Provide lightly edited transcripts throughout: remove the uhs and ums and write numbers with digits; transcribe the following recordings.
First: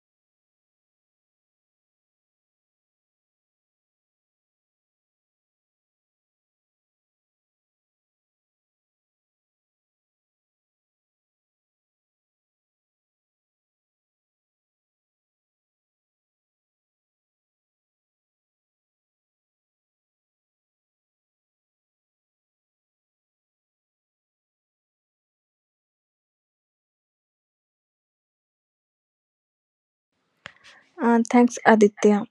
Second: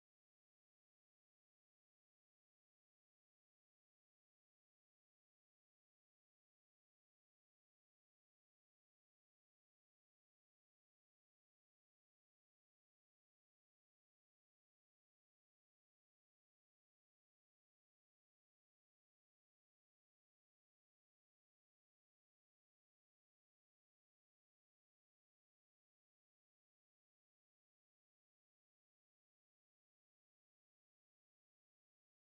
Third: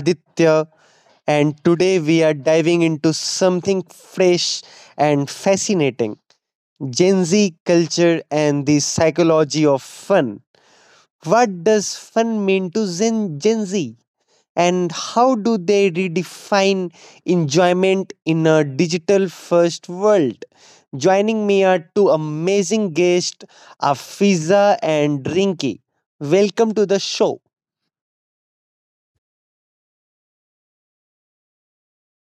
Aditya, and today we are diving into something fresh and fascinating. Gen Z culture and the psychology of fun. What does fun mean to Gen Z? And how do they redefine enjoyment in a digital first world? Joining me are two amazing guests, Afiza and Rinki. Welcome to the show. Thanks, Aditya.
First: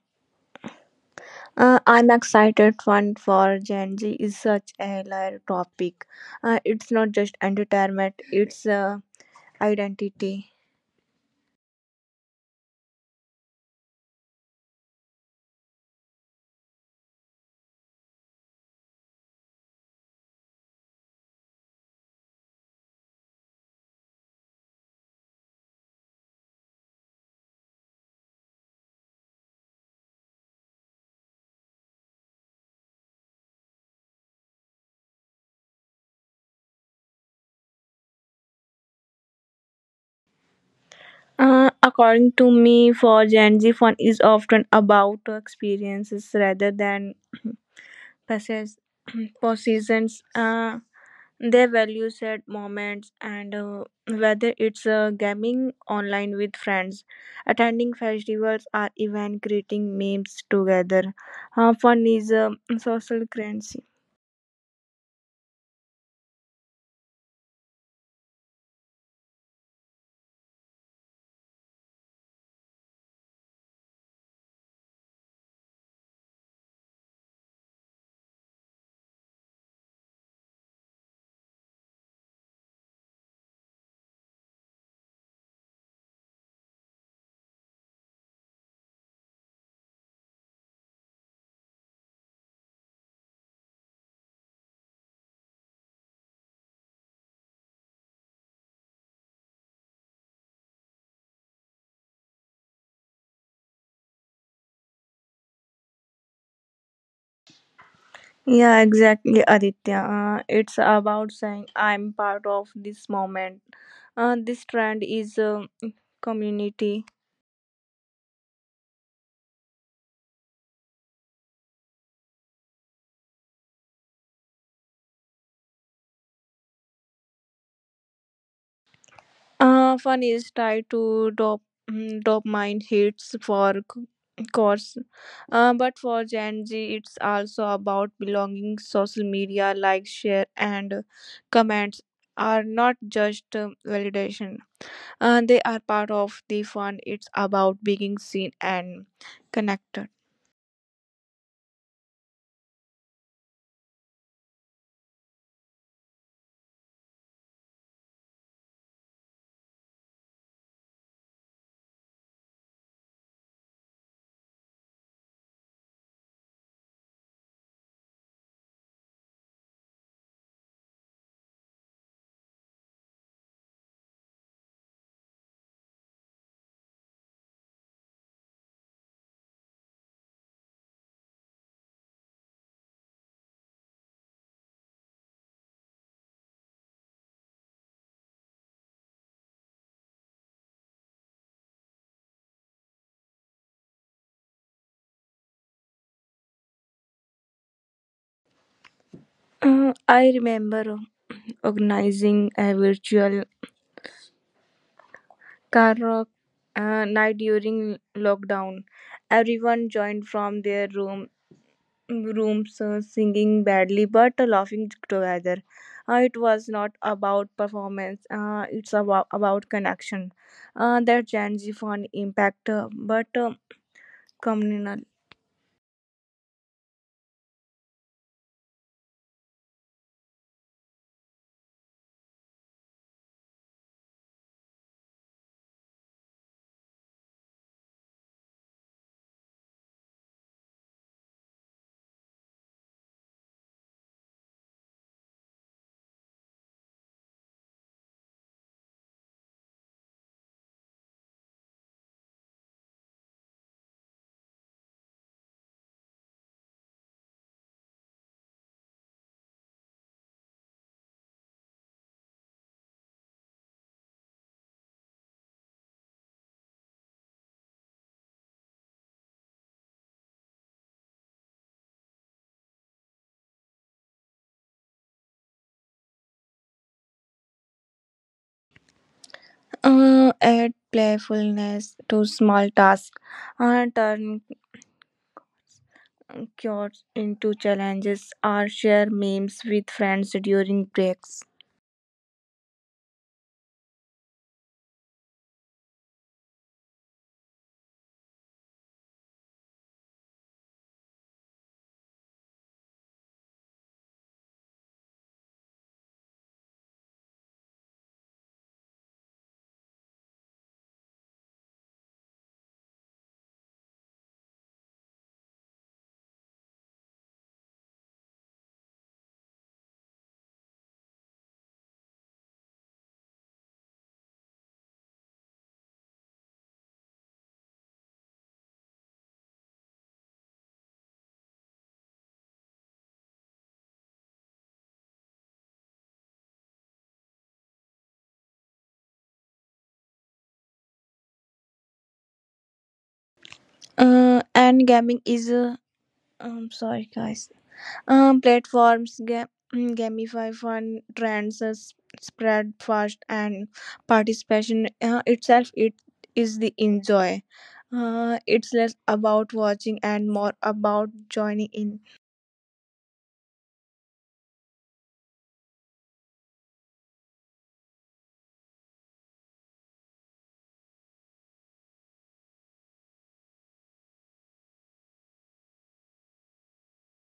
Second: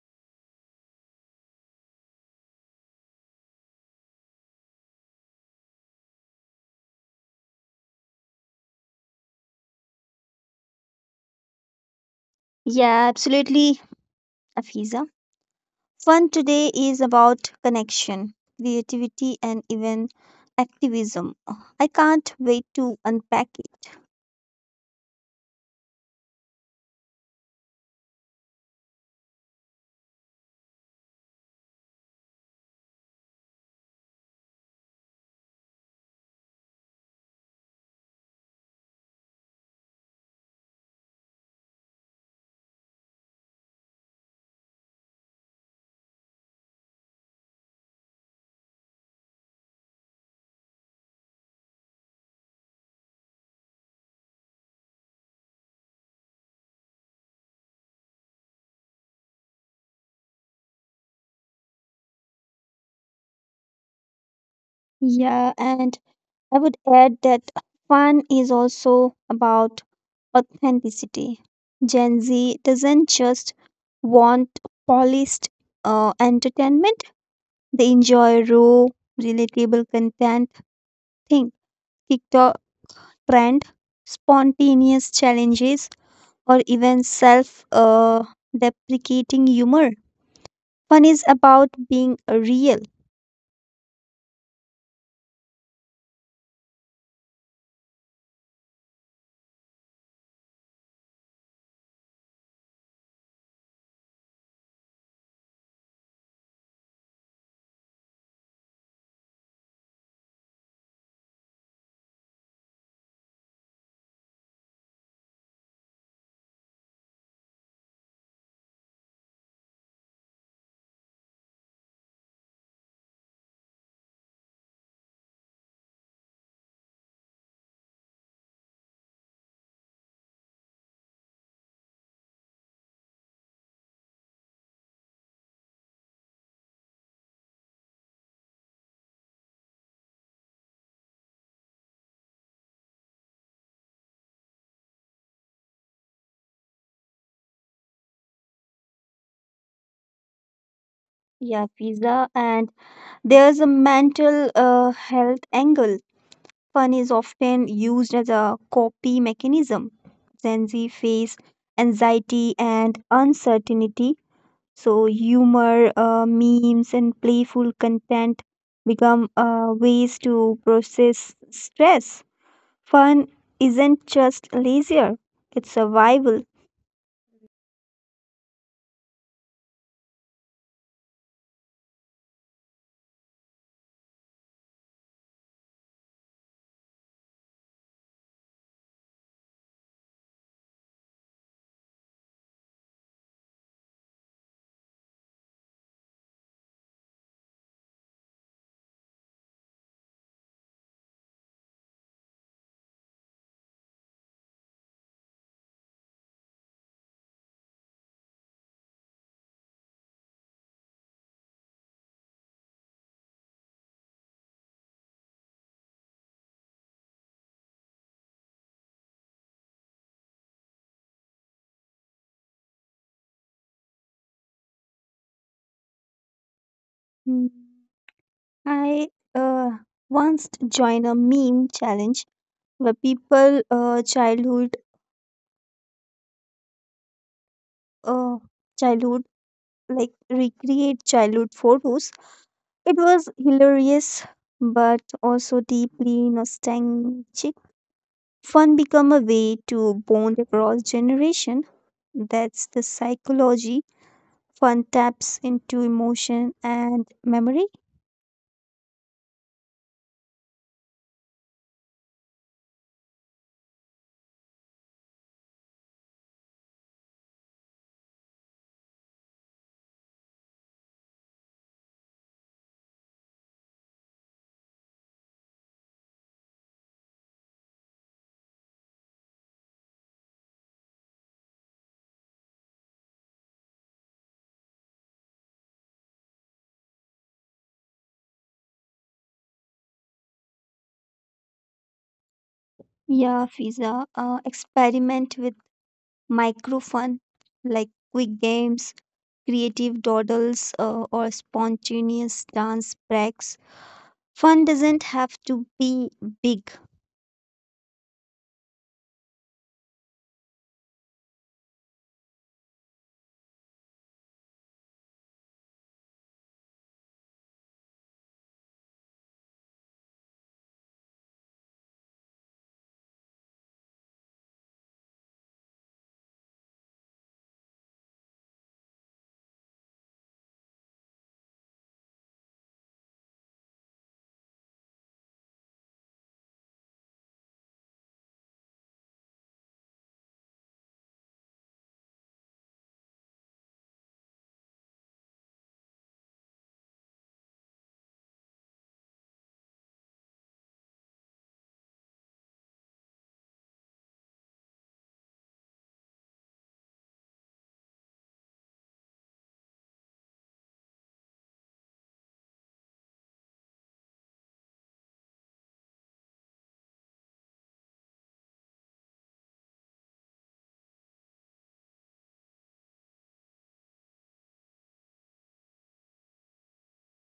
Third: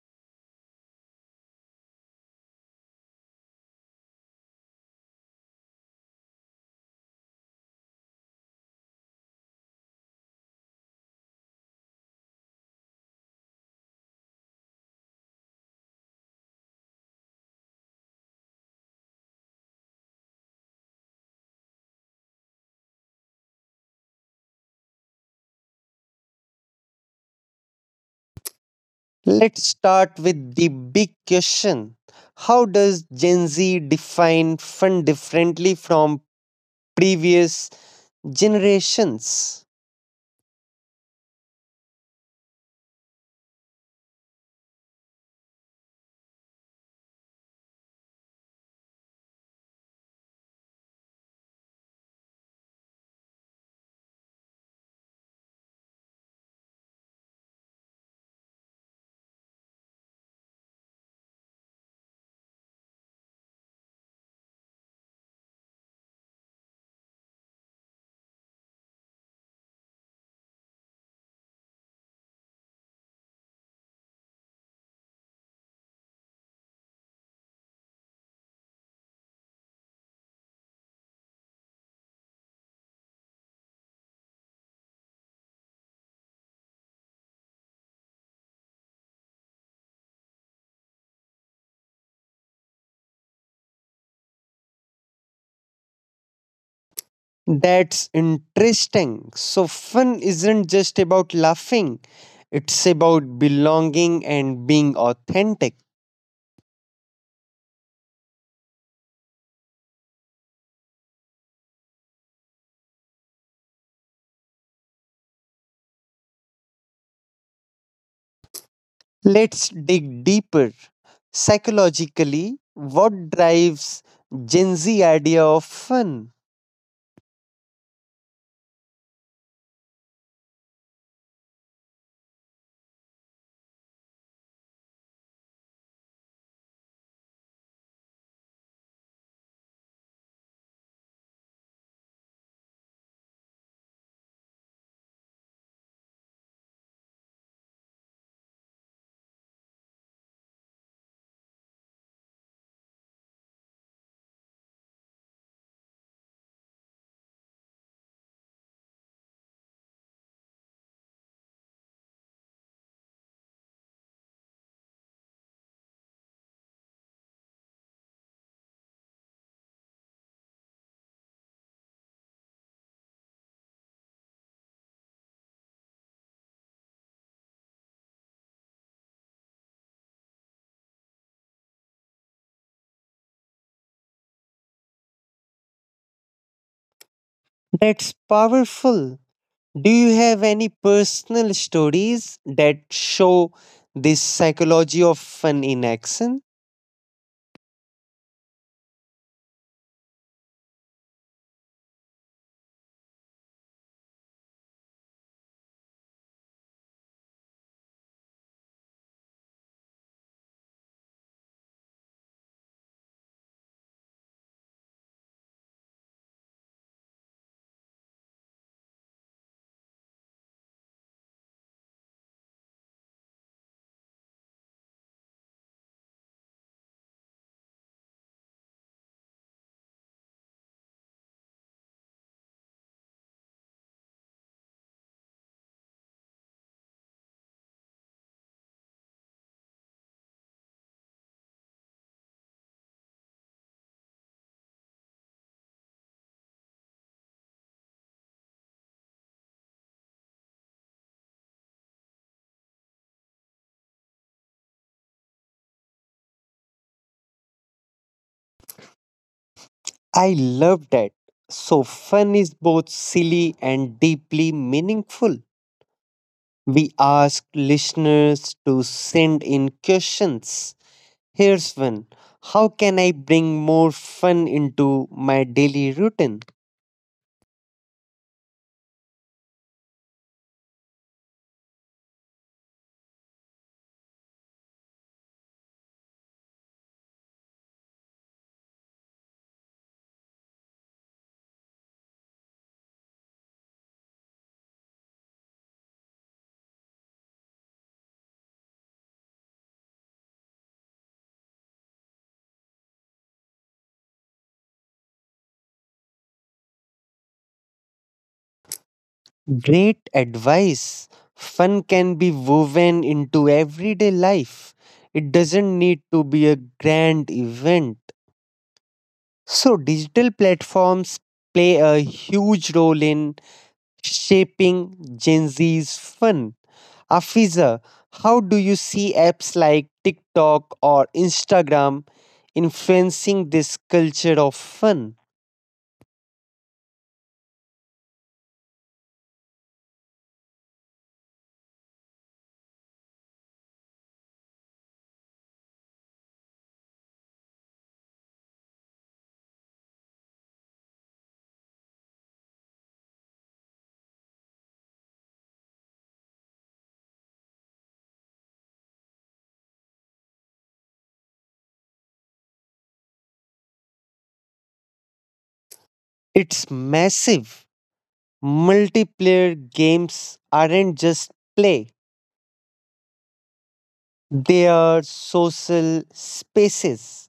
I'm excited. Fun for Gen Z is such a layered topic. It's not just entertainment; it's identity. Yeah, absolutely, Afiza. Fun today is about connection, creativity, and even activism. I can't wait to unpack it. Let's start with the big question. How does Gen Z define fun differently from previous generations? According to me, for Gen Z, fun is often about experiences rather than passes, possessions. Their values at moments and whether it's gaming online with friends attending festivals or even creating memes together, fun is a social currency. Yeah, and I would add that fun is also about authenticity. Gen Z doesn't just want polished entertainment, they enjoy raw, relatable content. Think TikTok trend, spontaneous challenges or even self deprecating humor. Fun is about being real. That's interesting. So, fun isn't just about laughing, it's about belonging and being authentic. Yeah, exactly, Aditya, it's about saying I'm part of this moment, this trend is community. Let's dig deeper. Psychologically, what drives Gen Z idea of fun? Fun is tied to dop- mm, Dopamine hits for course, but for Gen Z, it's also about belonging. Social media likes, share, and comments are not just validation. They are part of the fun. It's about being seen and connected. Yeah, pizza. And there's a mental health angle. Fun is often used as a coping mechanism. Gen Z face anxiety and uncertainty. So, humor, memes, and playful content become ways to process stress. Fun isn't just leisure, it's survival. That's powerful. Do you have any personal stories that show this psychology of fun in action? I remember organizing a virtual karaoke night during lockdown. Everyone joined from their rooms singing badly but laughing together. It was not about performance, it's about connection. That Gen Z found impact, but communal. Hmm, I uh, once joined a meme challenge where people childhood uh, childhood like recreate childhood photos. It was hilarious but also deeply nostalgic. Fun become a way to bond across generation. That's the psychology. Fun taps into emotion and memory. I love that. So, fun is both silly and deeply meaningful. We ask listeners to send in questions. Here's one. How can I bring more fun into my daily routine? Add playfulness to small tasks, turn cures into challenges, or share memes with friends during breaks. Yeah, Fiza, experiment with micro fun like quick games, creative dawdles, or spontaneous dance breaks. Fun doesn't have to be big. Great advice. Fun can be woven into everyday life, it doesn't need to be a grand event. So, digital platforms play a huge role in shaping Gen Z's fun. Afiza, how do you see apps like TikTok or Instagram influencing this culture of fun? And gaming is. I'm sorry, guys. Um, platforms ga- gamify fun trends as spread fast and participation itself it is the enjoy. It's less about watching and more about joining in. It's massive. Multiplayer games aren't just play, they are social spaces.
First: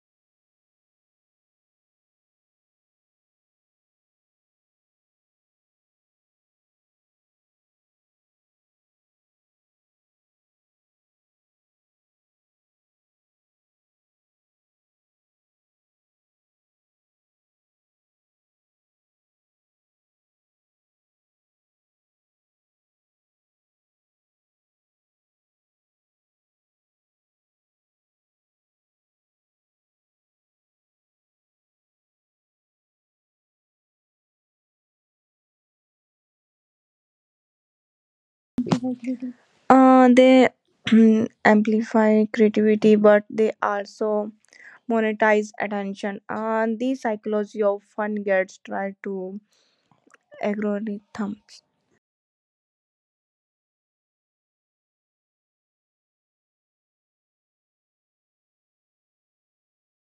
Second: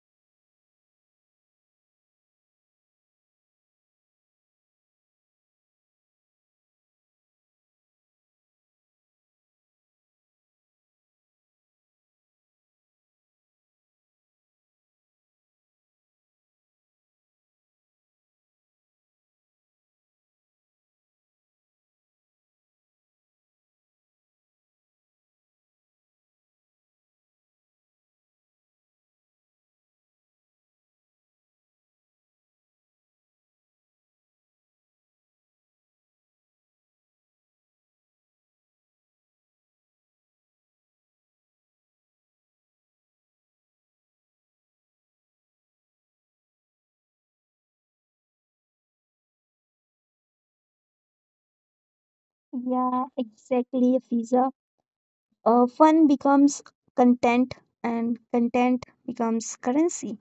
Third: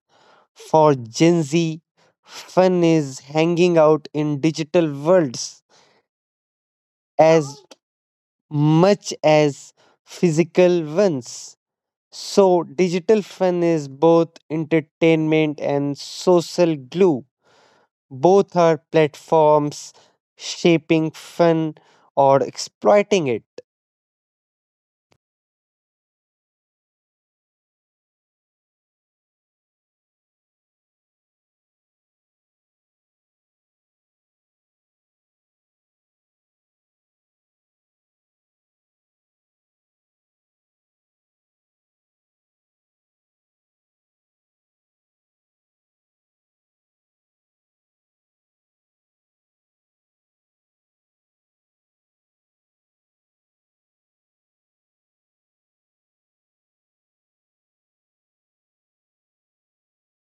For Gen Z, fun is hanging out in digital worlds as much as physical ones. So, digital fun is both entertainment and social glue. Both are platforms shaping fun or exploiting it. They amplify creativity, but they also monetize attention. And the psychology of fun gets tried to algorithms. Yeah, exactly, Fiza. Fun becomes content and content becomes currency.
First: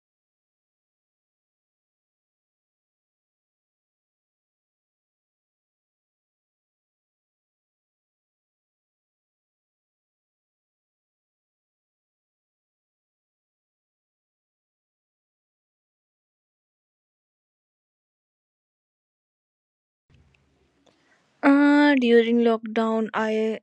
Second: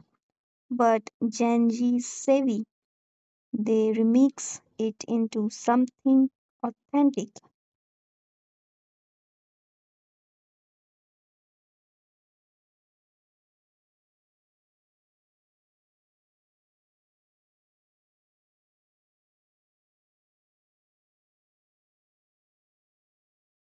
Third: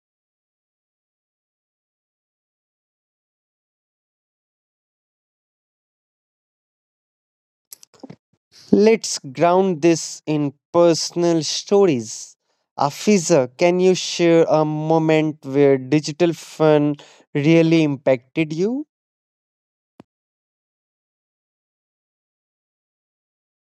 But Gen Z is savvy. They remix it into something authentic. Let's ground this in personal stories. Afiza, can you share a moment where digital fun really impacted you? During lockdown, I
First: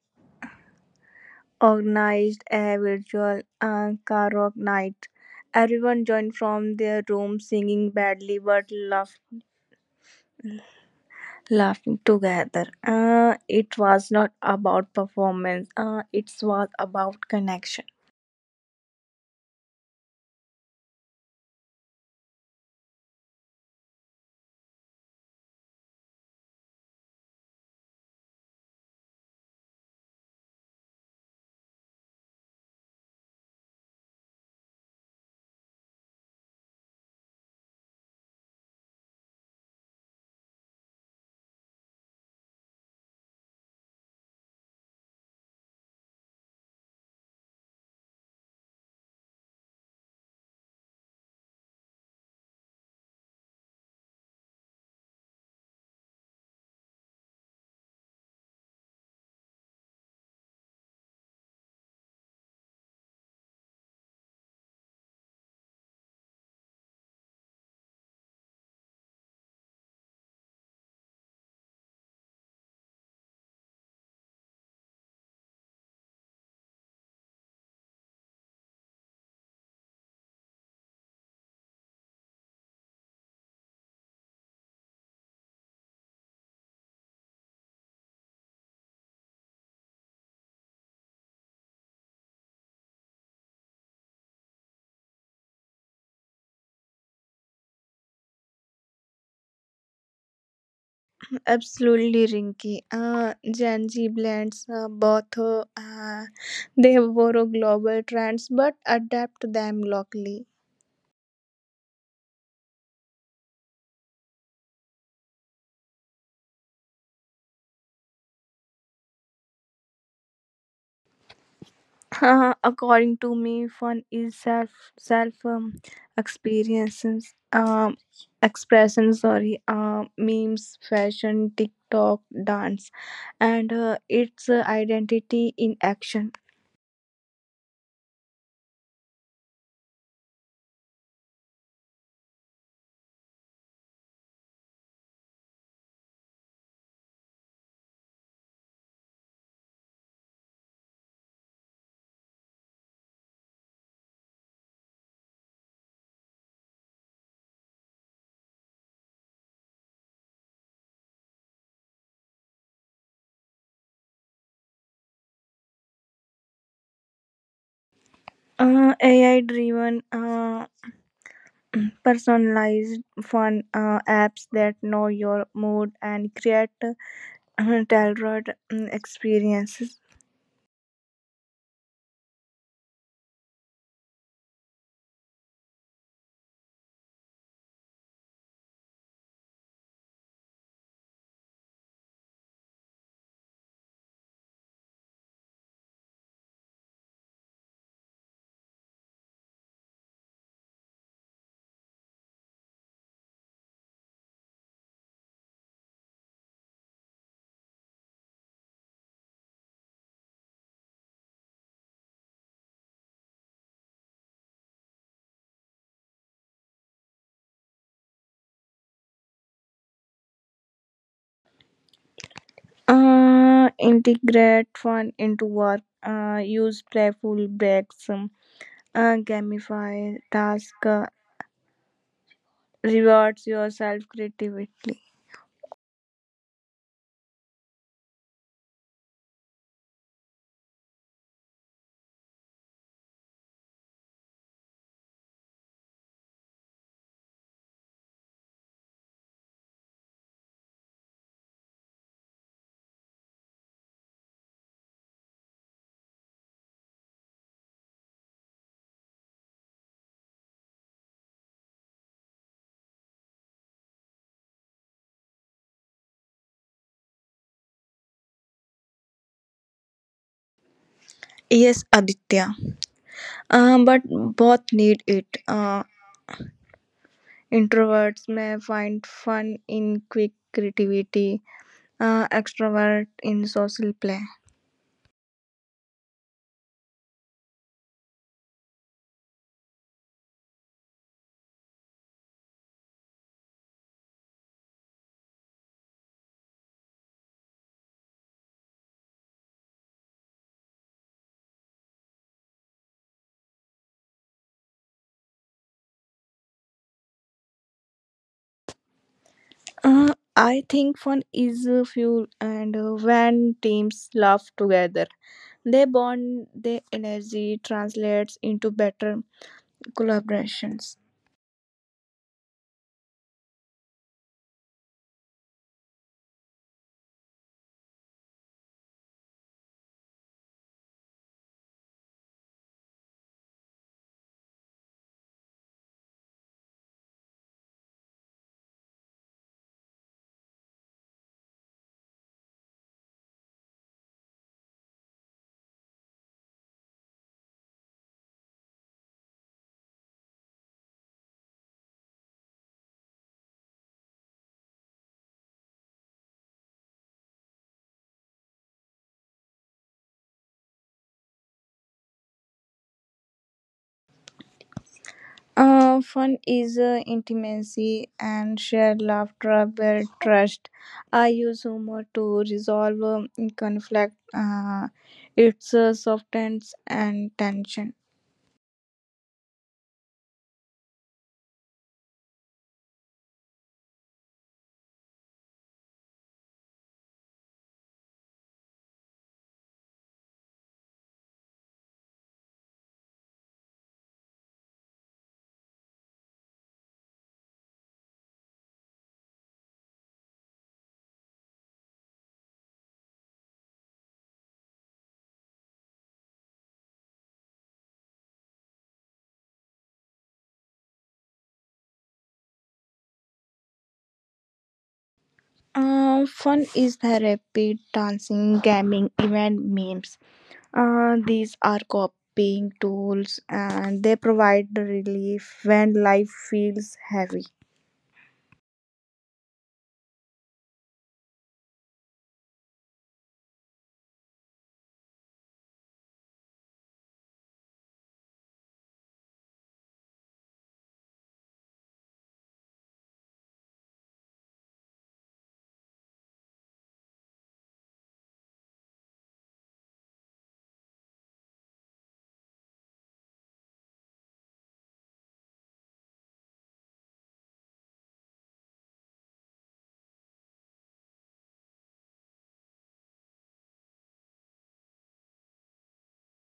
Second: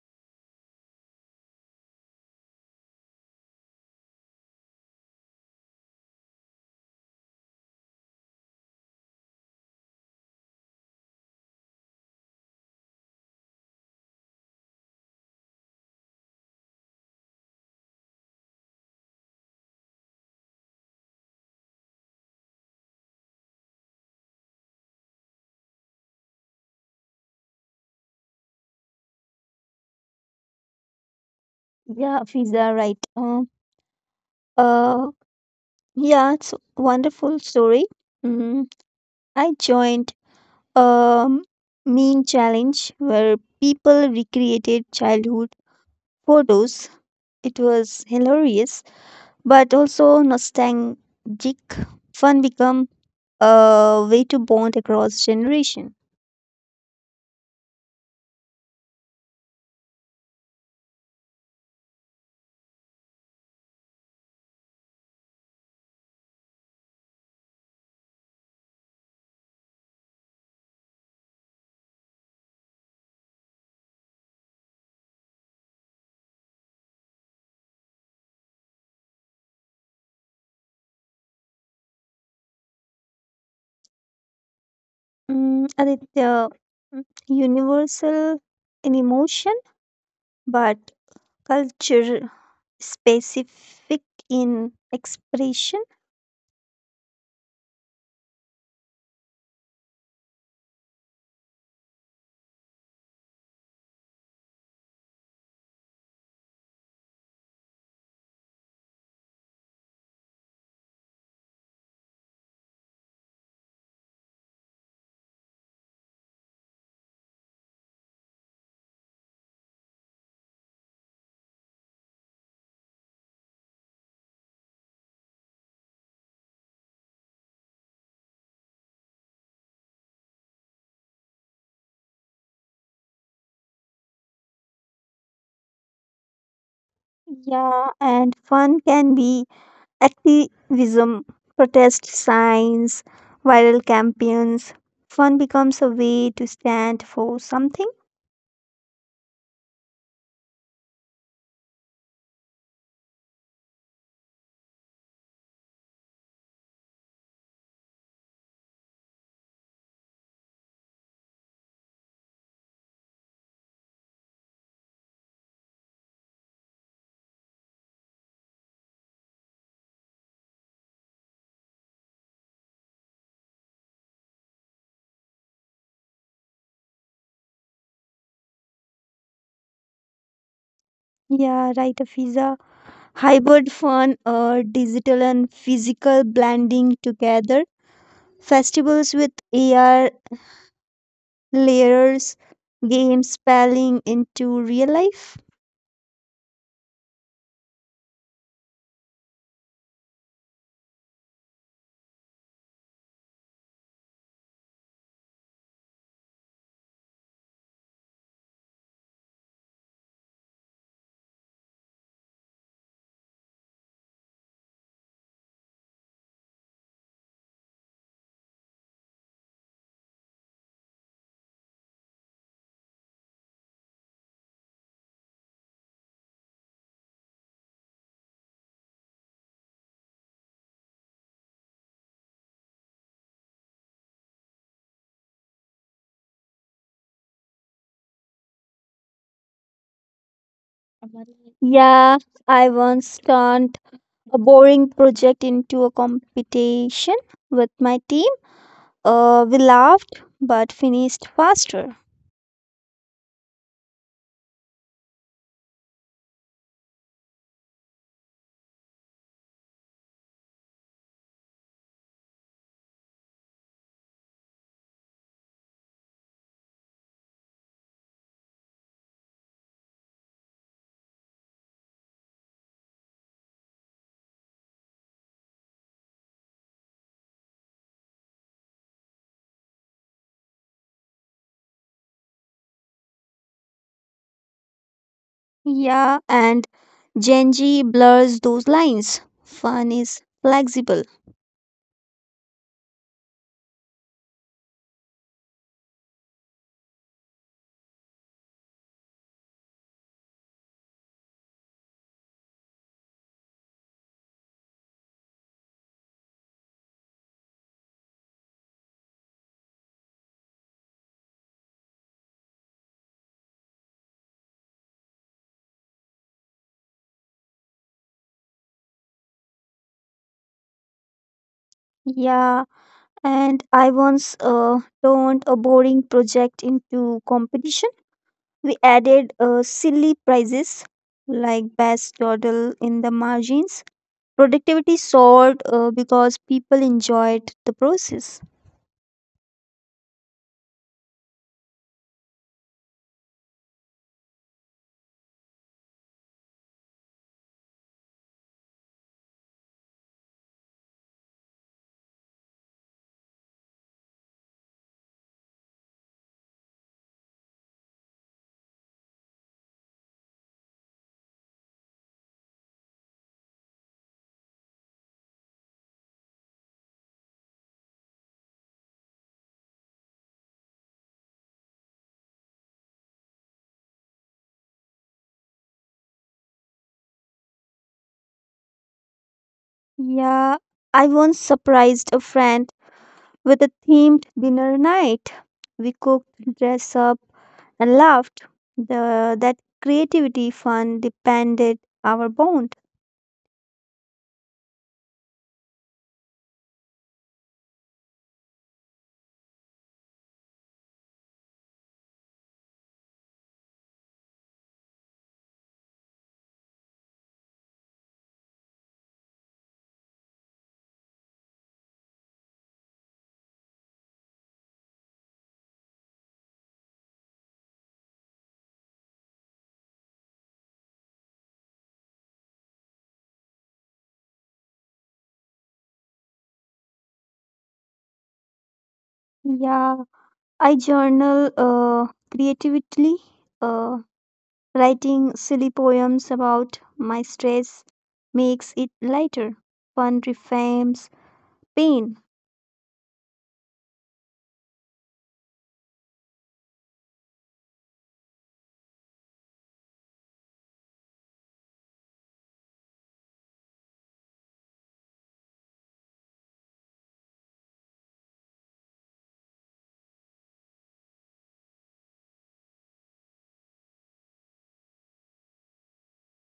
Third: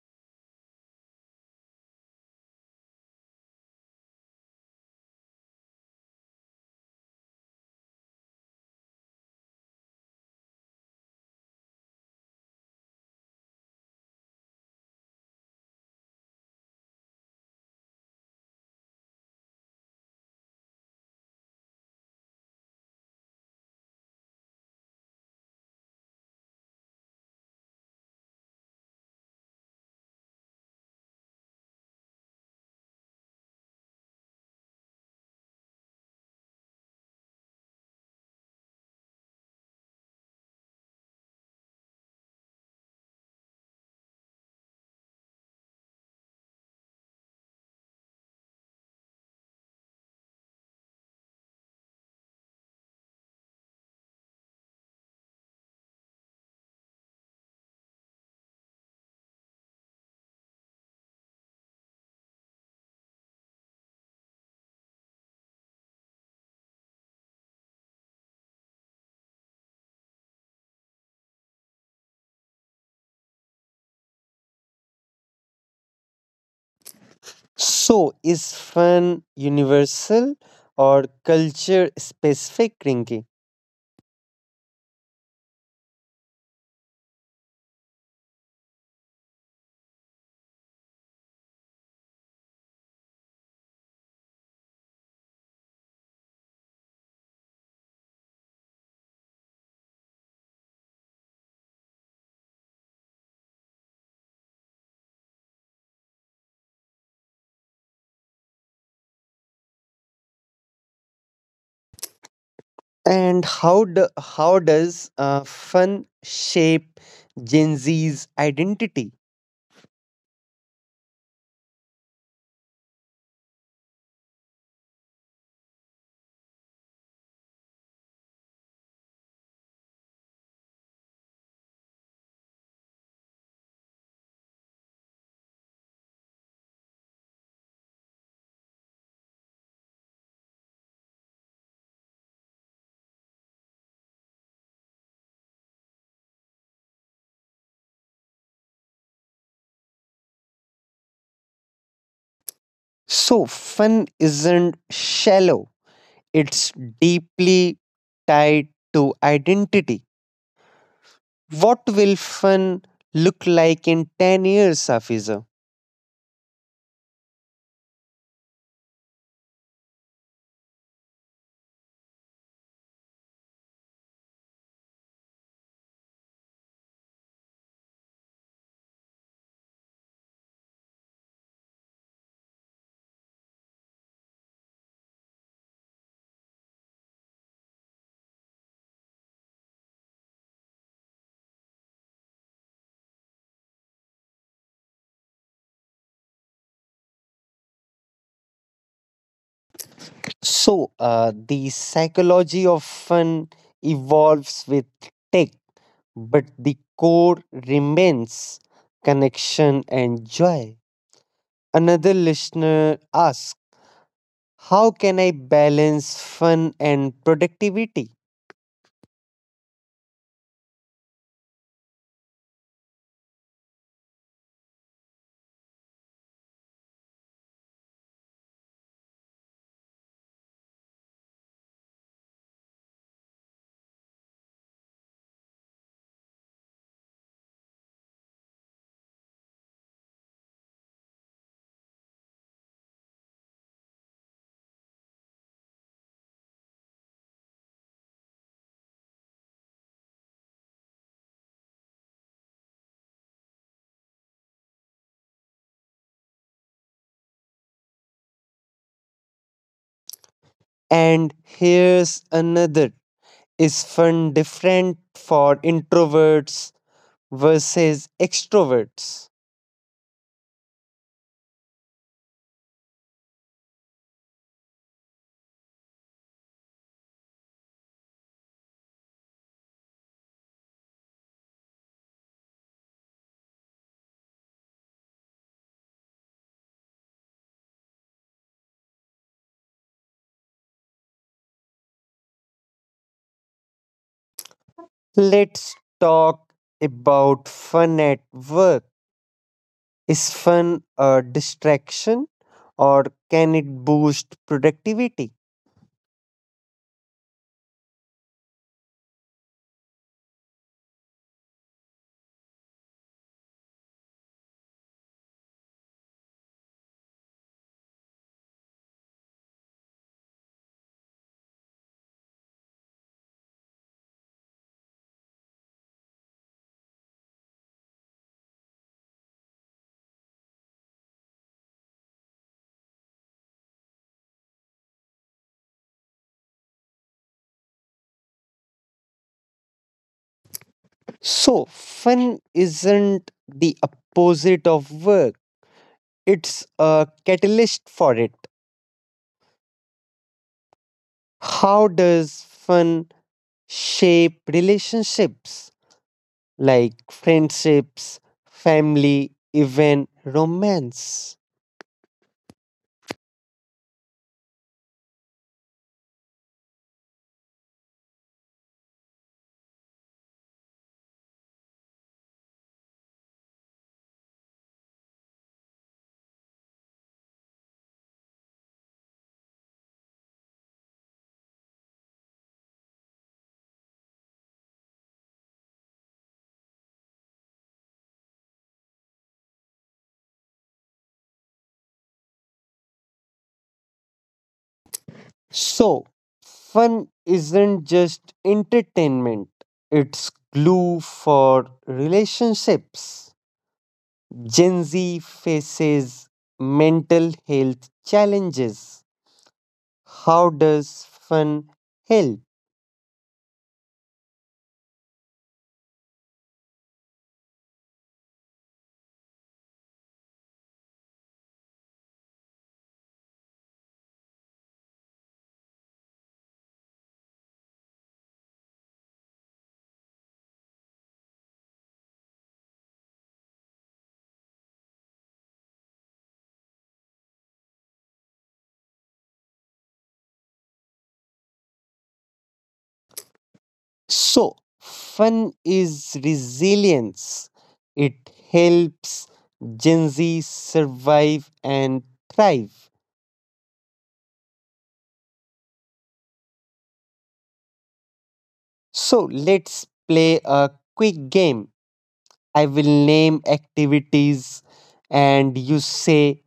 organized a virtual karaoke night. Everyone joined from their room, singing badly but laughing together. It was not about performance. It was about connection. Yeah, Fiza, right. Uh, yeah, it's a wonderful story. Mm, I joined a meme challenge where people recreated childhood photos. It was hilarious, but also nostalgic. Fun become a way to bond across generation. So, is fun universal or culture specific, Rinki? Mm, Aditya, mm, universal in emotion, but culture specific in expression. Absolutely, Rinky. Gen Z blends both. They borrow global trends but adapt them locally. And how does fun shape Gen Z's identity? According to me, fun is self self experiences, expression. Sorry, memes, fashion, TikTok, dance, and its identity in action. Yeah, and fun can be activism, protest signs, viral campaigns. Fun becomes a way to stand for something. So fun isn't shallow; it's deeply tied to identity. What will fun look like in 10 years, Safiza? AI driven, personalized fun, apps that know your mood and create tailored experiences. Yeah, right, Afiza. Hybrid fun or digital and physical blending together. Festivals with AR layers, games spelling into real life. So the psychology of fun evolves with tech, but the core remains connection and joy. Another listener asks. How can I balance fun and productivity? Integrate fun into work. Use playful breaks. Gamify task. Rewards yourself creatively. Yeah, I once turned a boring project into a competition with my team. We laughed but finished faster. And here's another. Is fun different for introverts versus extroverts? Yes, Aditya. But both need it. Introverts may find fun in quick creativity. Extrovert in social play. Yeah, and Gen Z blurs those lines. Fun is flexible. Let's talk about fun at work. Is fun a distraction or can it boost productivity? I think fun is a fuel, and when teams laugh together. They bond their energy translates into better collaborations. Yeah, and I once turned a boring project into competition. We added silly prizes like best dawdle in the margins. Productivity soared because people enjoyed the process. So, fun isn't the opposite of work, it's a catalyst for it. How does fun shape relationships like friendships, family, even romance? Fun is intimacy and shared laughter build trust. I use humor to resolve conflict. It's softens and tension. Yeah, I once surprised a friend with a themed dinner night. We cooked, dressed up, and laughed. That creativity fun depended our bond. So, fun isn't just entertainment, it's glue for relationships. Gen Z faces mental health challenges. How does fun help? Fun is therapy, dancing, gaming, even memes. These are copying tools and they provide relief when life feels heavy. Yeah, I journal creatively, uh, writing silly poems about my stress makes it lighter. Fun reframes pain. So, fun is resilience. It helps Gen Z survive and thrive. So, let's play a quick game. I will name activities and you say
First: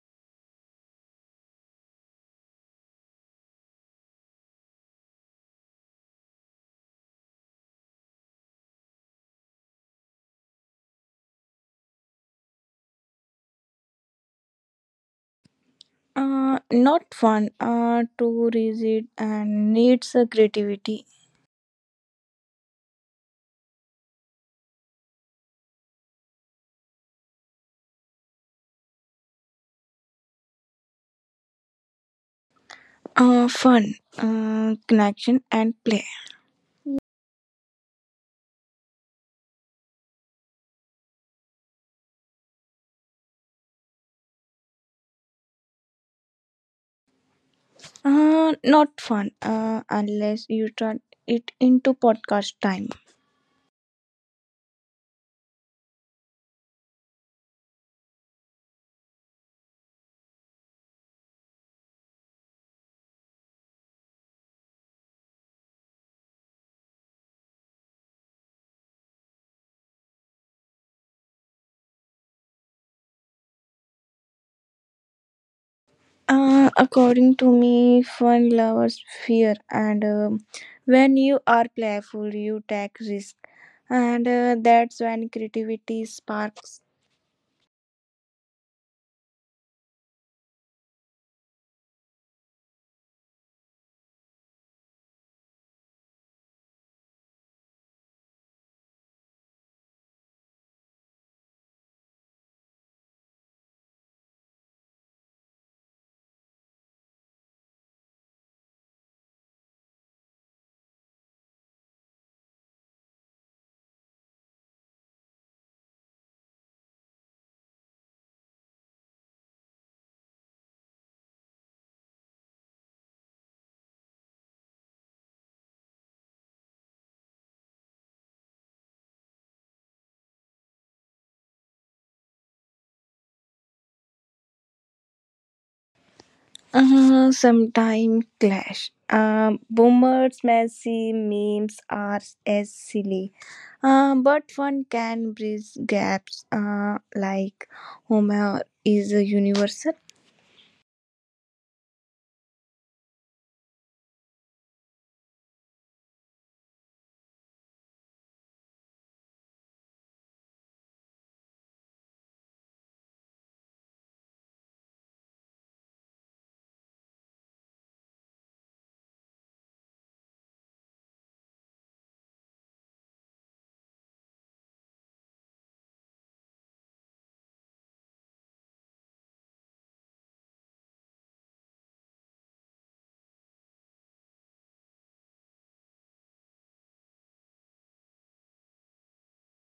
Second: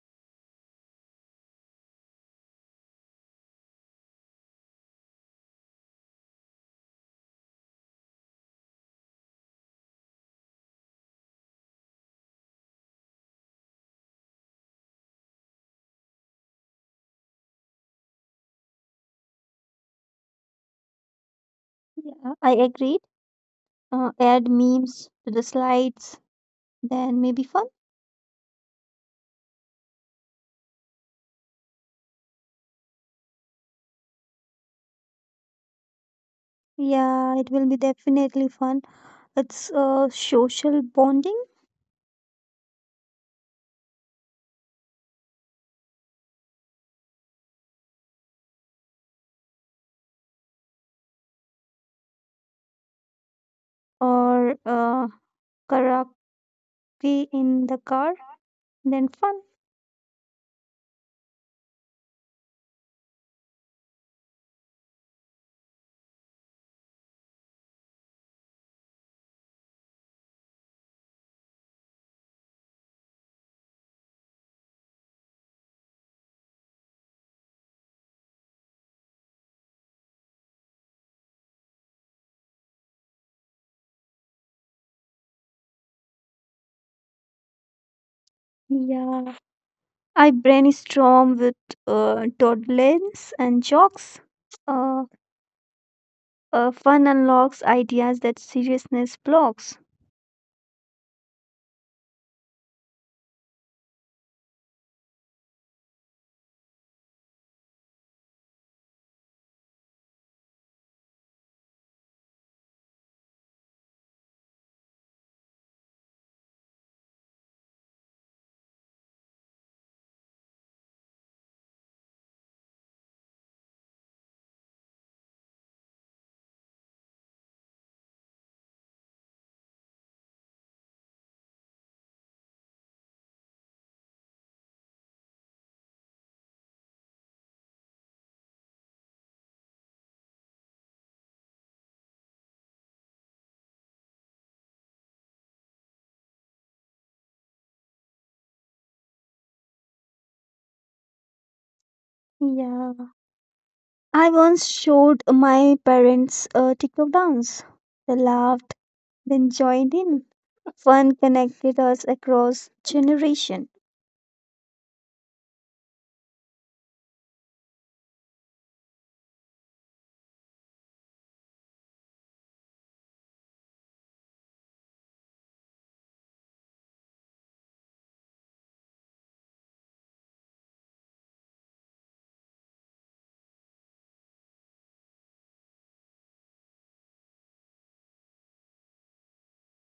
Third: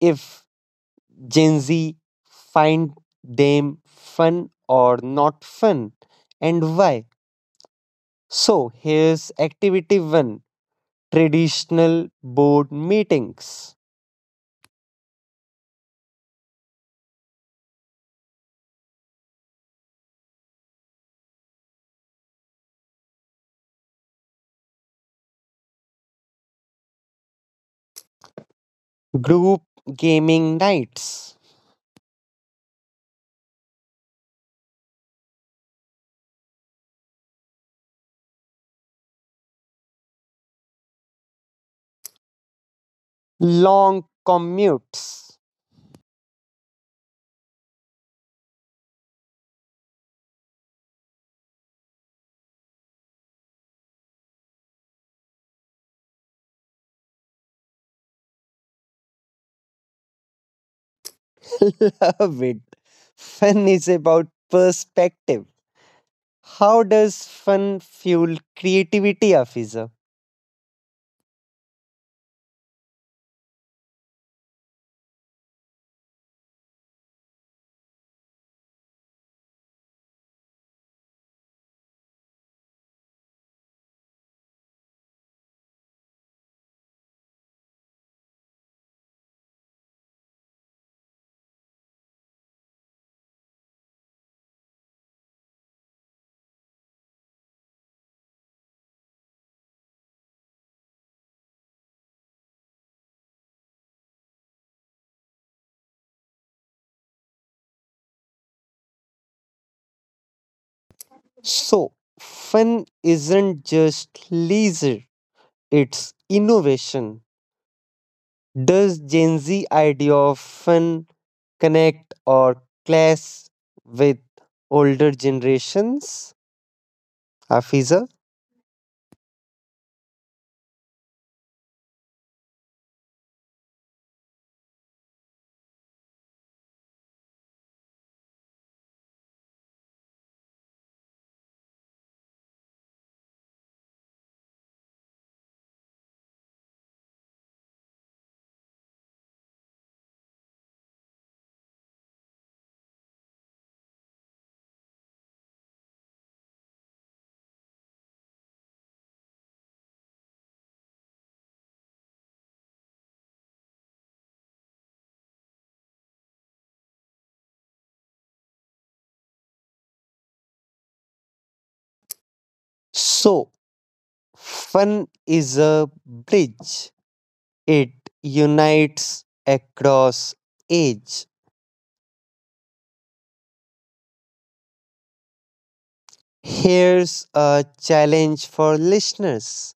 if Gen Z find them fun or not fun and why. So, here's activity 1, traditional board meetings. Not fun. Too rigid and needs a creativity. Yeah, I agreed. Add memes to the slides, then maybe fun. Group gaming nights. Fun, connection and play. Yeah, it will be definitely fun. It's social bonding Long commutes. Not fun. Unless you turn it into podcast time. or karaoke in the car, then fun. Love it. Fun is about perspective. How does fun fuel creativity, Afiza? According to me, fun loves fear, and when you are playful, you take risk, and that's when creativity sparks. Yeah, I brainstorm with toddlers and jokes. Uh, fun unlocks ideas that seriousness blocks. So, fun isn't just leisure, it's innovation. Does Gen Z idea of fun connect or clash with older generations, Afiza? Sometime clash. Boomers' messy memes are as silly, but one can bridge gaps. Like humor is a universal. Yeah, I once showed my parents a TikTok dance. They laughed, then joined in. Fun connected us across generation. So, fun is a bridge. It unites across age. Here's a challenge for listeners.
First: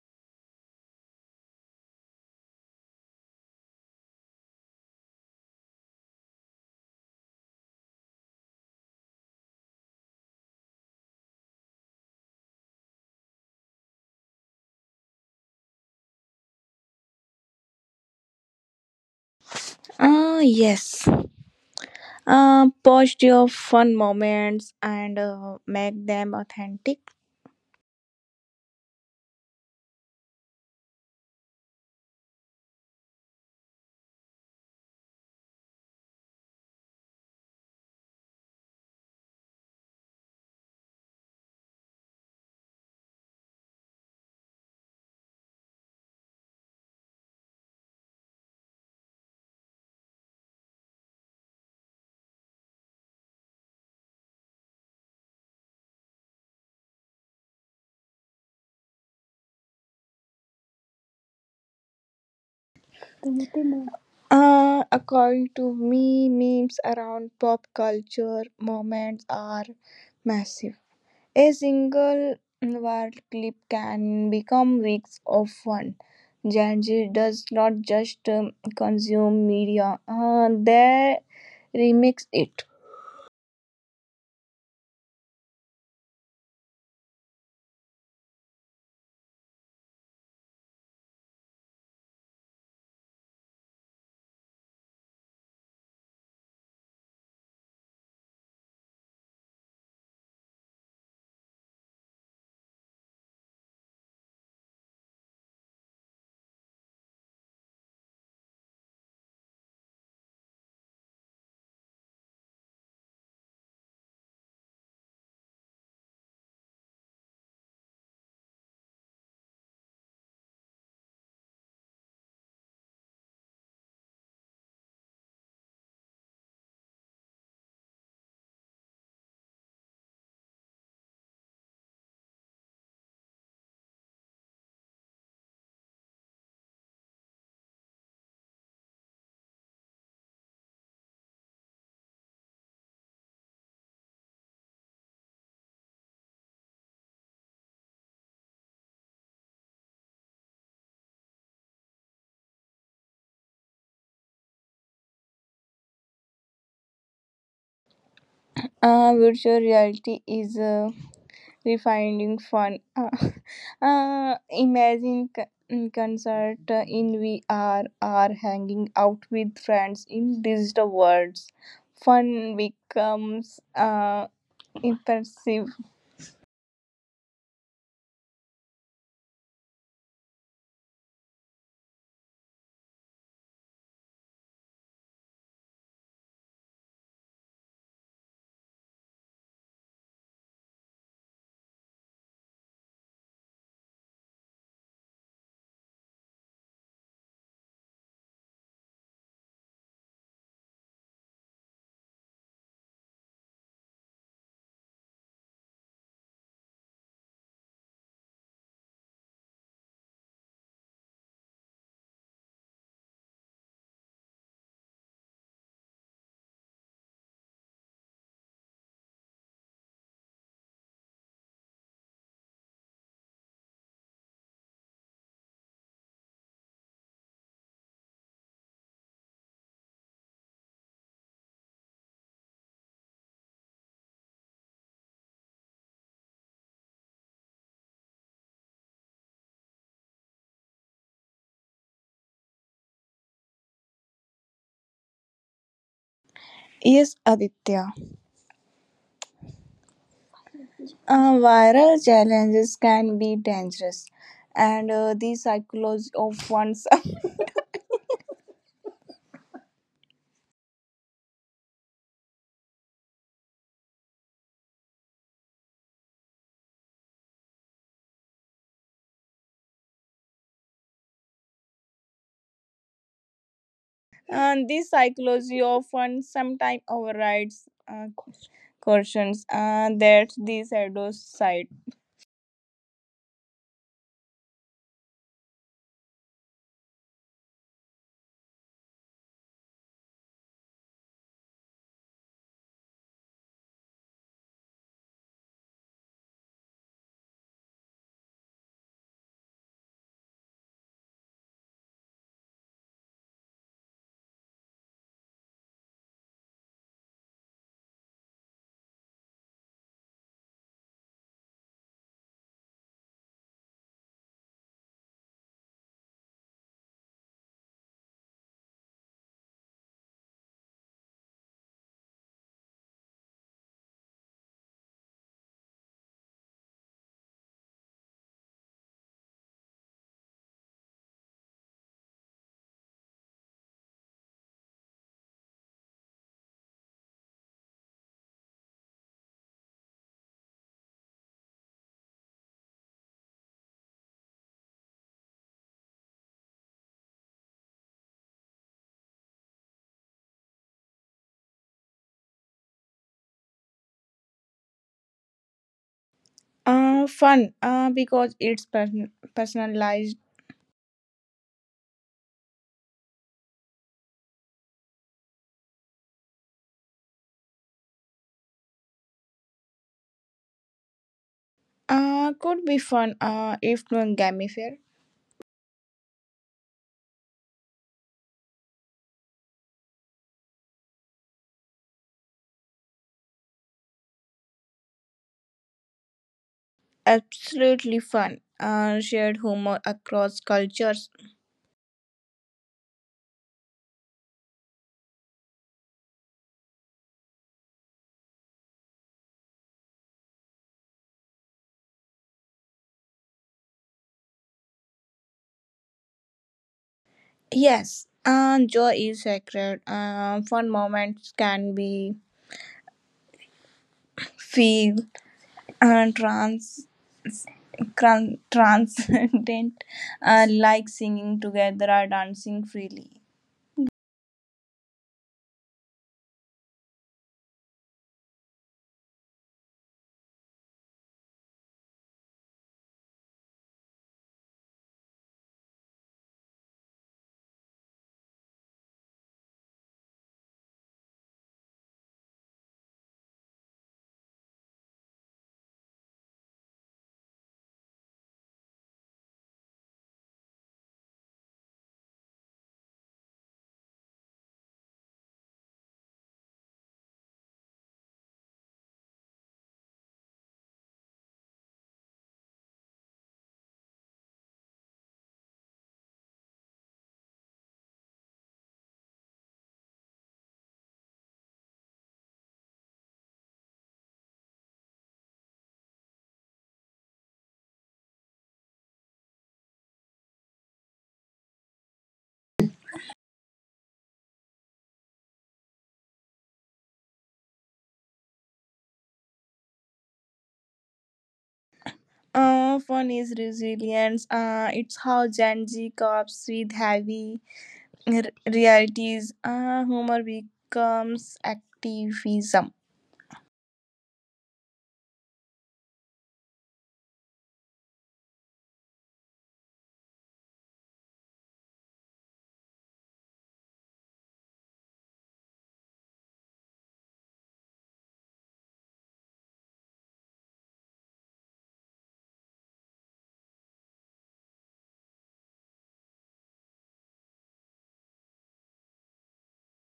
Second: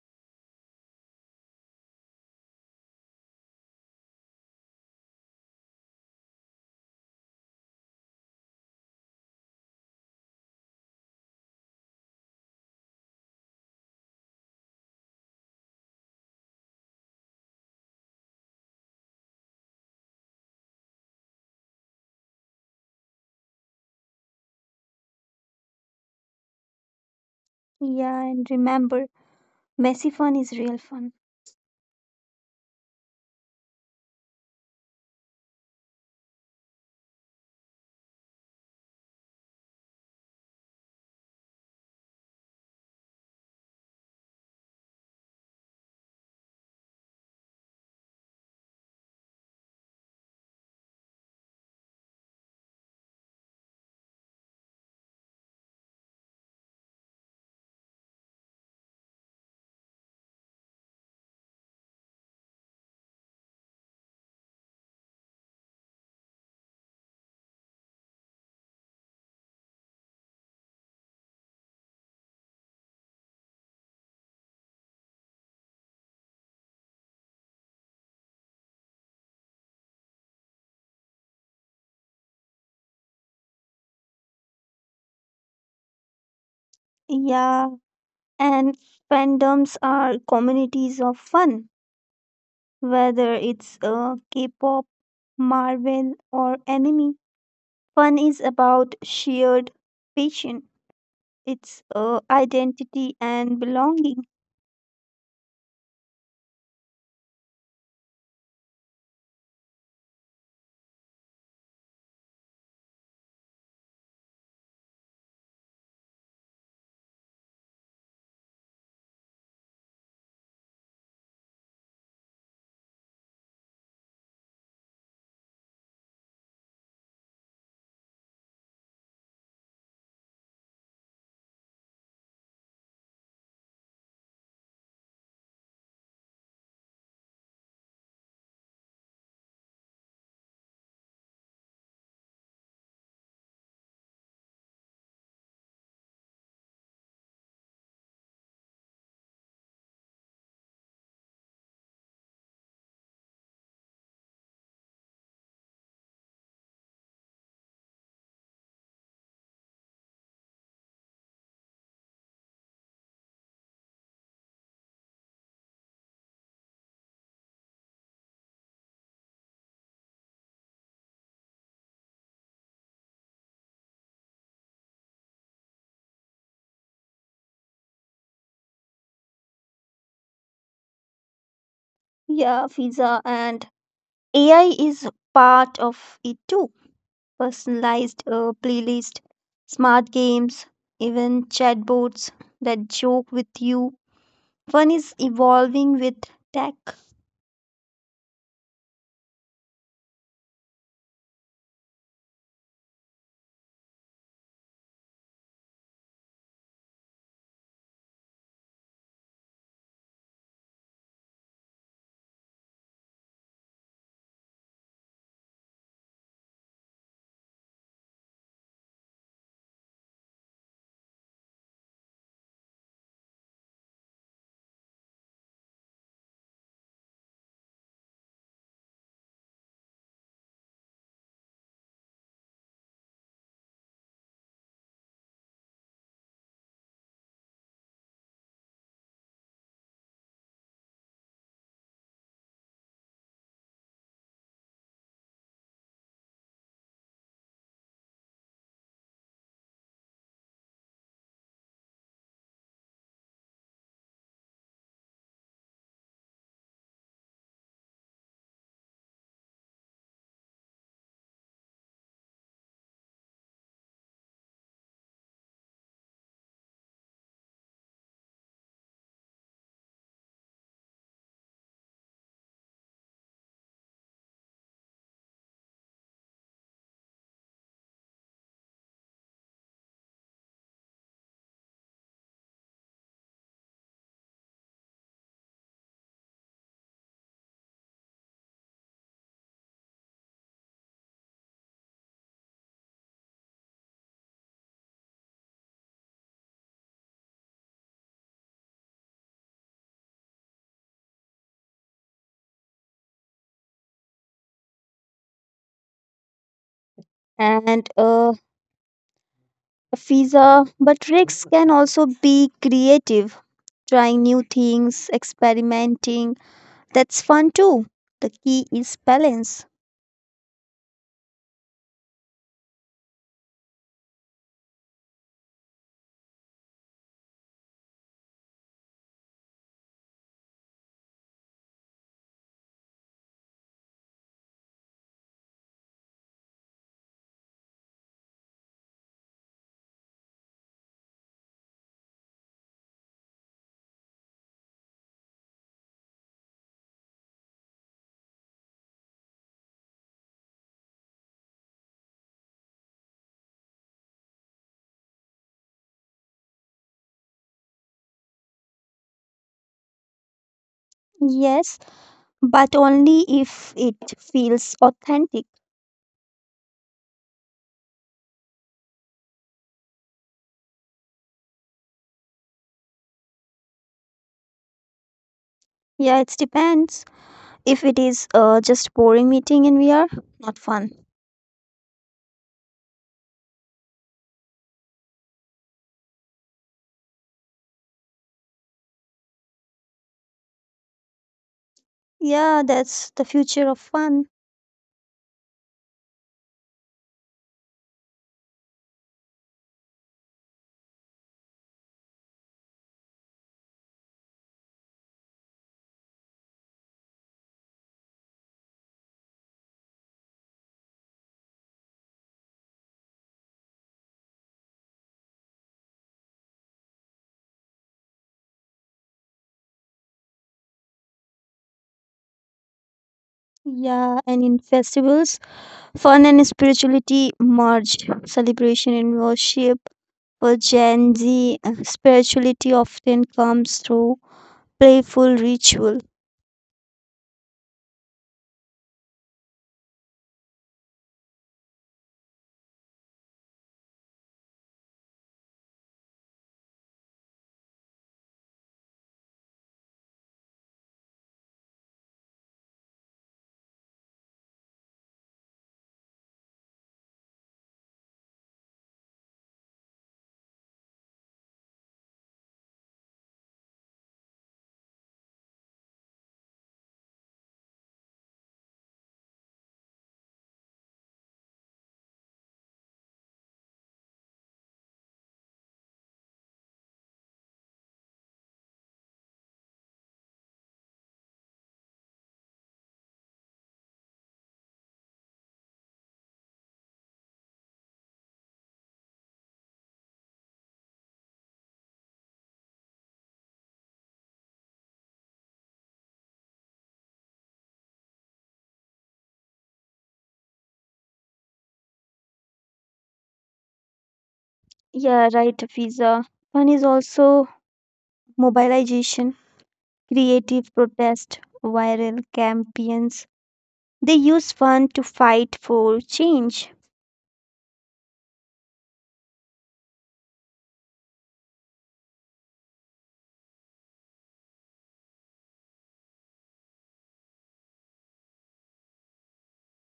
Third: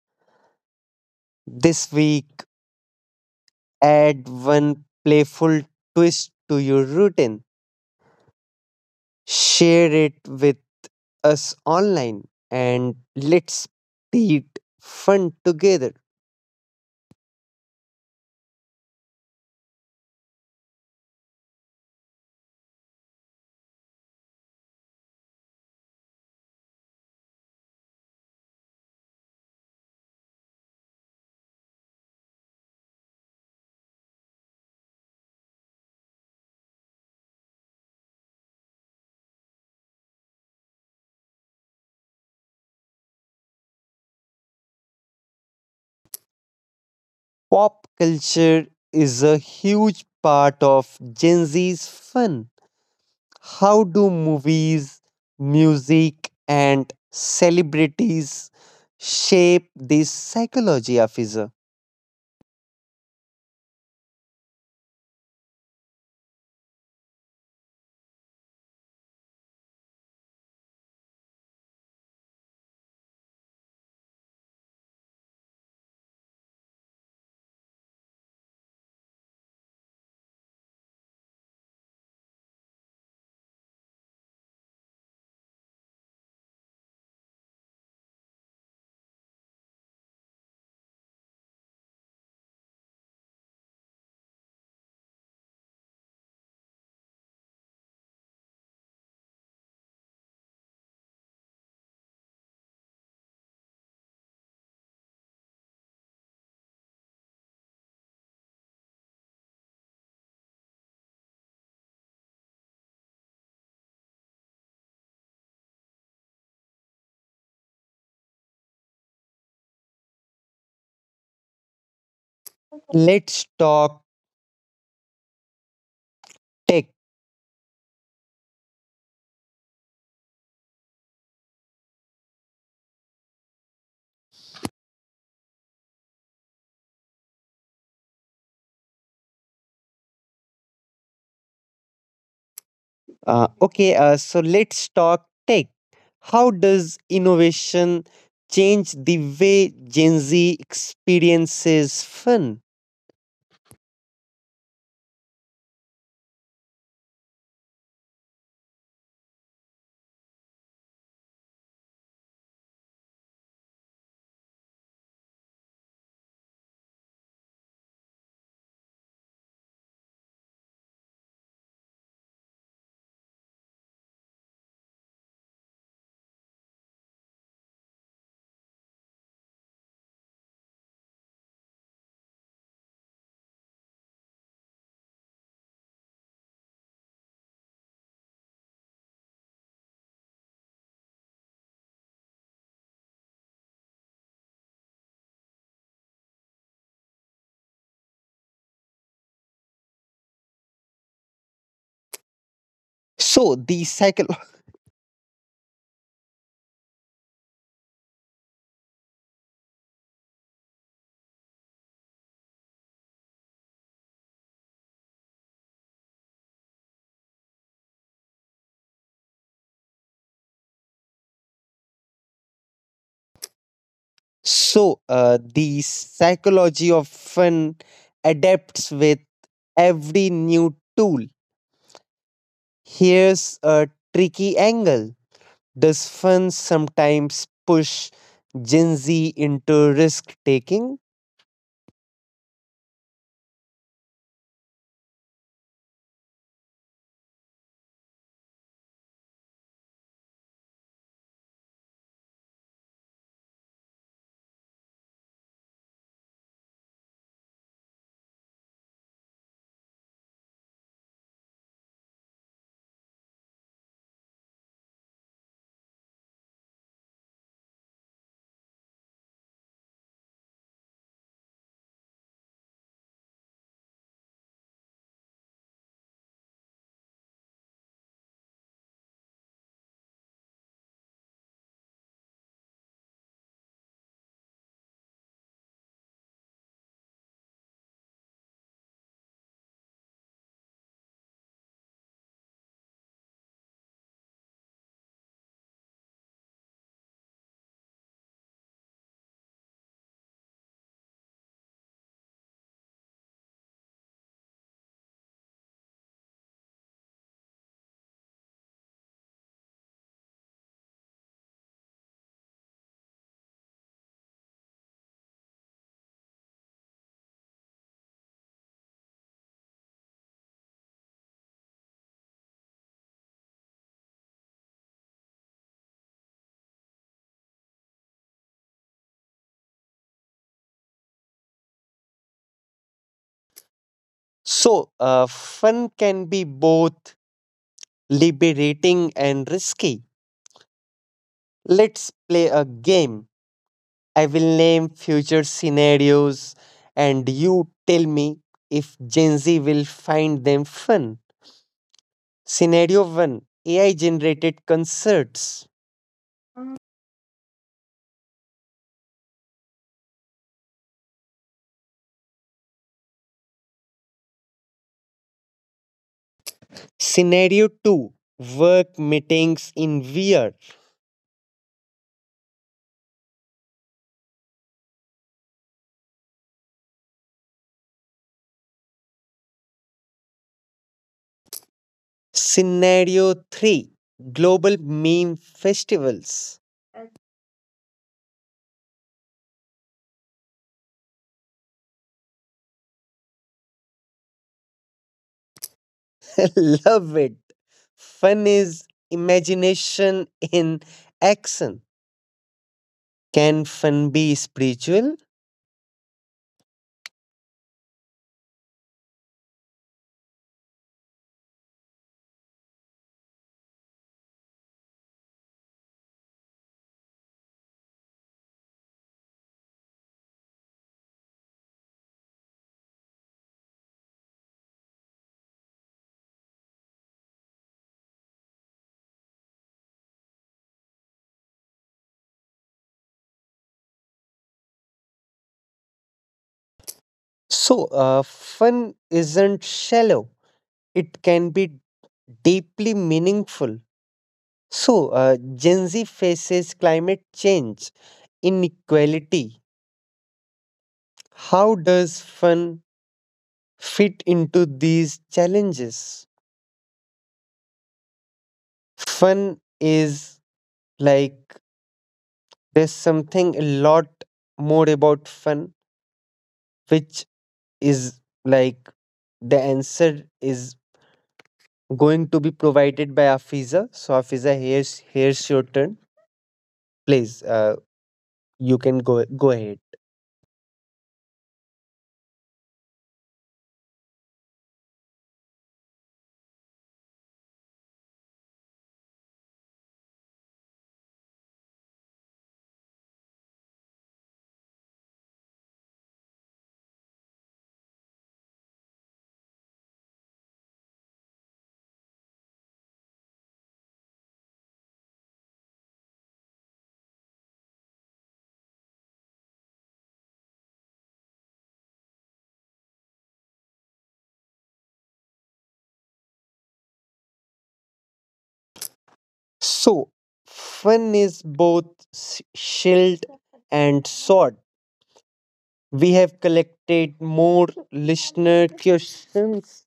This week, add one playful twist to your routine. Share it with us online and let's create fun together. Yes. Post your fun moments and make them authentic. Yeah, and remember, messy fun is real fun. Pop culture is a huge part of Gen Z's fun. How do movies, music, and celebrities shape this psychology, Afiza? According to me, memes around pop culture moments are massive. A single viral clip can become weeks of fun. Gen Z does not just consume media, they remix it. Yeah, and fandoms are communities of fun, whether it's K pop, Marvel, or anime. Fun is about shared passion, it's identity and belonging. Let's talk tech. Okay, so let's talk tech. How does innovation change the way Gen Z experiences fun? Virtual reality is refining fun. Uh, imagine c- concert in VR or hanging out with friends in digital worlds. Fun becomes impressive. Yeah, Fiza, and AI is part of it too. Personalized playlist, smart games, even chatbots that joke with you. One is evolving with tech So the cycle, so the psychology of fun adapts with every new tool. Here's a tricky angle. Does fun sometimes push Gen Z into risk taking? Yes, Aditya. Viral challenges can be dangerous, and the psychology of one's and the psychology of one sometimes overrides cautions. That's the shadow side. and visa, but risks can also be creative, trying new things, experimenting. That's fun too. The key is balance. So, fun can be both liberating and risky. Let's play a game. I will name future scenarios and you tell me if Gen Z will find them fun. Scenario 1, AI generated concerts. Fun, because it's personalized. Yes, but only if it feels authentic. Scenario 2, work meetings in VR. Could be fun if not gamified. Yeah, it depends. If it is just boring meeting in VR, not fun. Scenario 3, global meme festivals. Absolutely fun. Shared humor across cultures. Yeah, that's the future of fun. Love it. Fun is imagination in action. Can fun be spiritual? Yes, joy is sacred. Fun moments can be feel uh, trans, transcendent, like singing together or dancing freely. Yeah, and in festivals, fun and spirituality merged. Celebration and worship. For Gen Z, spirituality often comes through playful ritual. So, fun isn't shallow, it can be deeply meaningful. So, Gen Z faces climate change, inequality. How does fun fit into these challenges? Fun is like there's something a lot more about fun, which is like the answer is going to be provided by Afiza. So, Afiza, here's your turn. Please, you can go ahead. Fun is resilience. It's how Gen Z copes with heavy realities. Humor becomes activism. Yeah, right, Fiza. One is also mobilization, creative protest, viral campaigns. They use fun to fight for change. So, fun is both s- shield and sword. We have collected more listener questions.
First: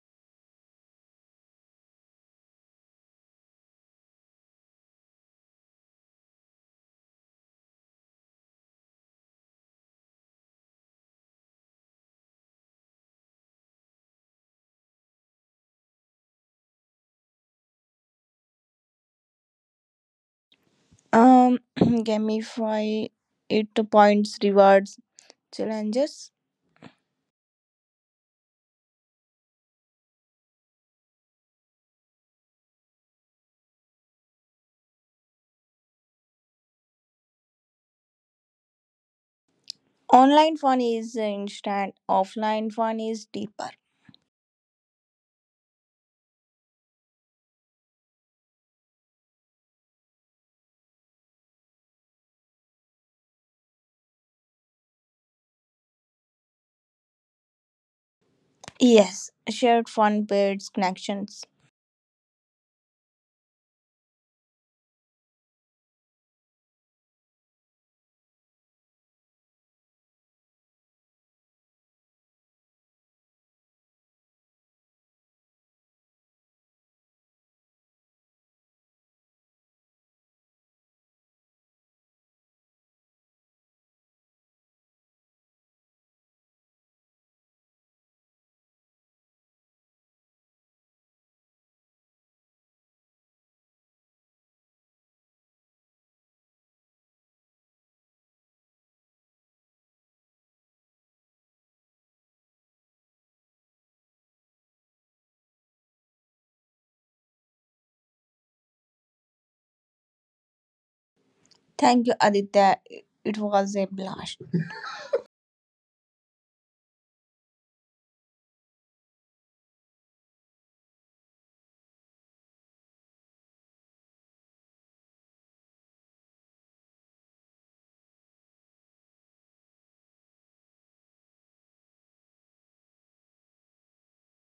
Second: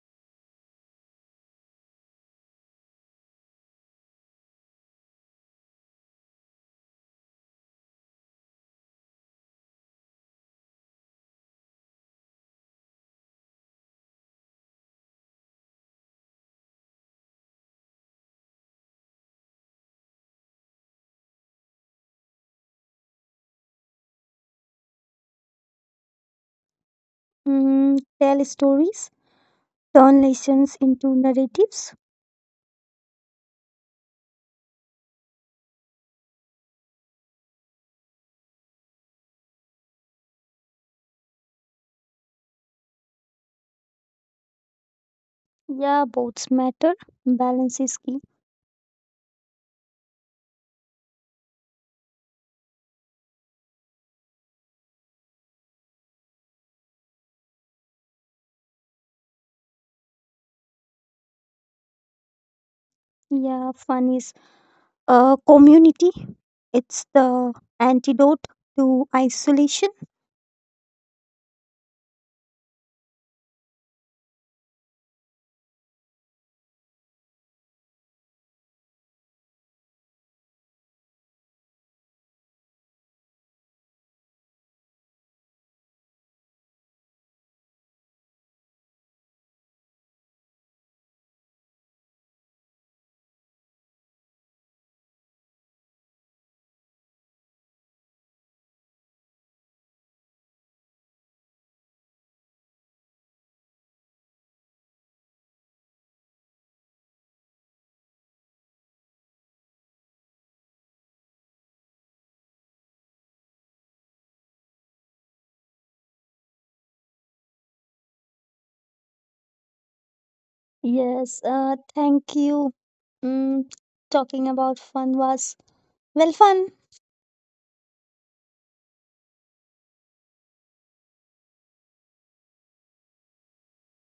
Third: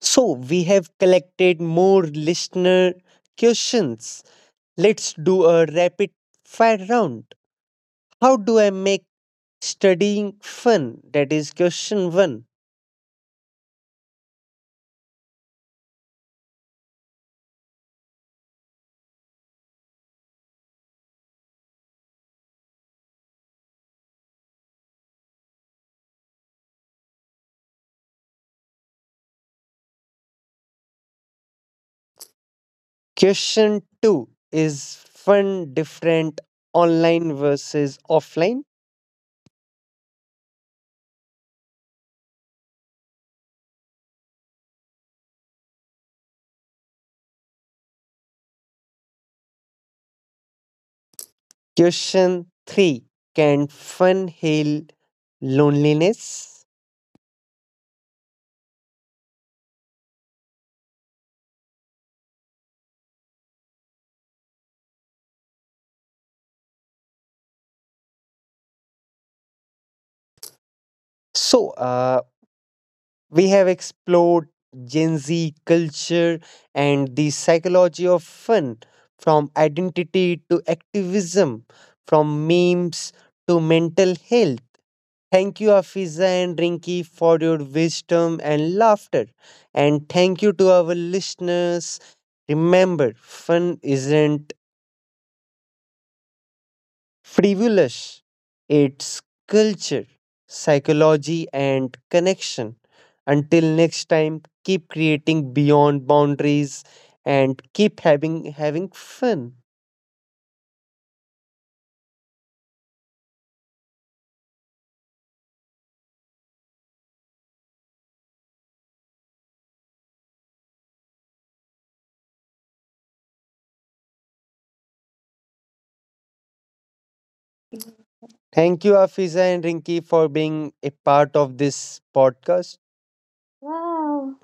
So, we have collected more listener questions. Let's do a rapid fire round. How do I make studying fun? That is question one. Gamify it points, rewards, challenges. Mm, tell stories, turn lessons into narratives. Question two, is fun different online versus offline? Online fun is instant. Offline fun is deeper. Yeah, both matter. Balance is key. Question three, can fun heal loneliness? Yes, shared fun builds connections. Yeah, fun is community, it's the antidote to isolation. So, we have explored Gen Z culture and the psychology of fun from identity to activism, from memes to mental health. Thank you, Afiza and Rinki, for your wisdom and laughter. And thank you to our listeners. Remember, fun isn't frivolous. It's culture, psychology, and connection. Until next time, keep creating beyond boundaries and keep having fun. Thank you, Aditya. It was a blast. Yes, thank you. Mm, talking about fun was, well, fun. Thank you, Afiza and Rinki, for being a part of this podcast. Wow.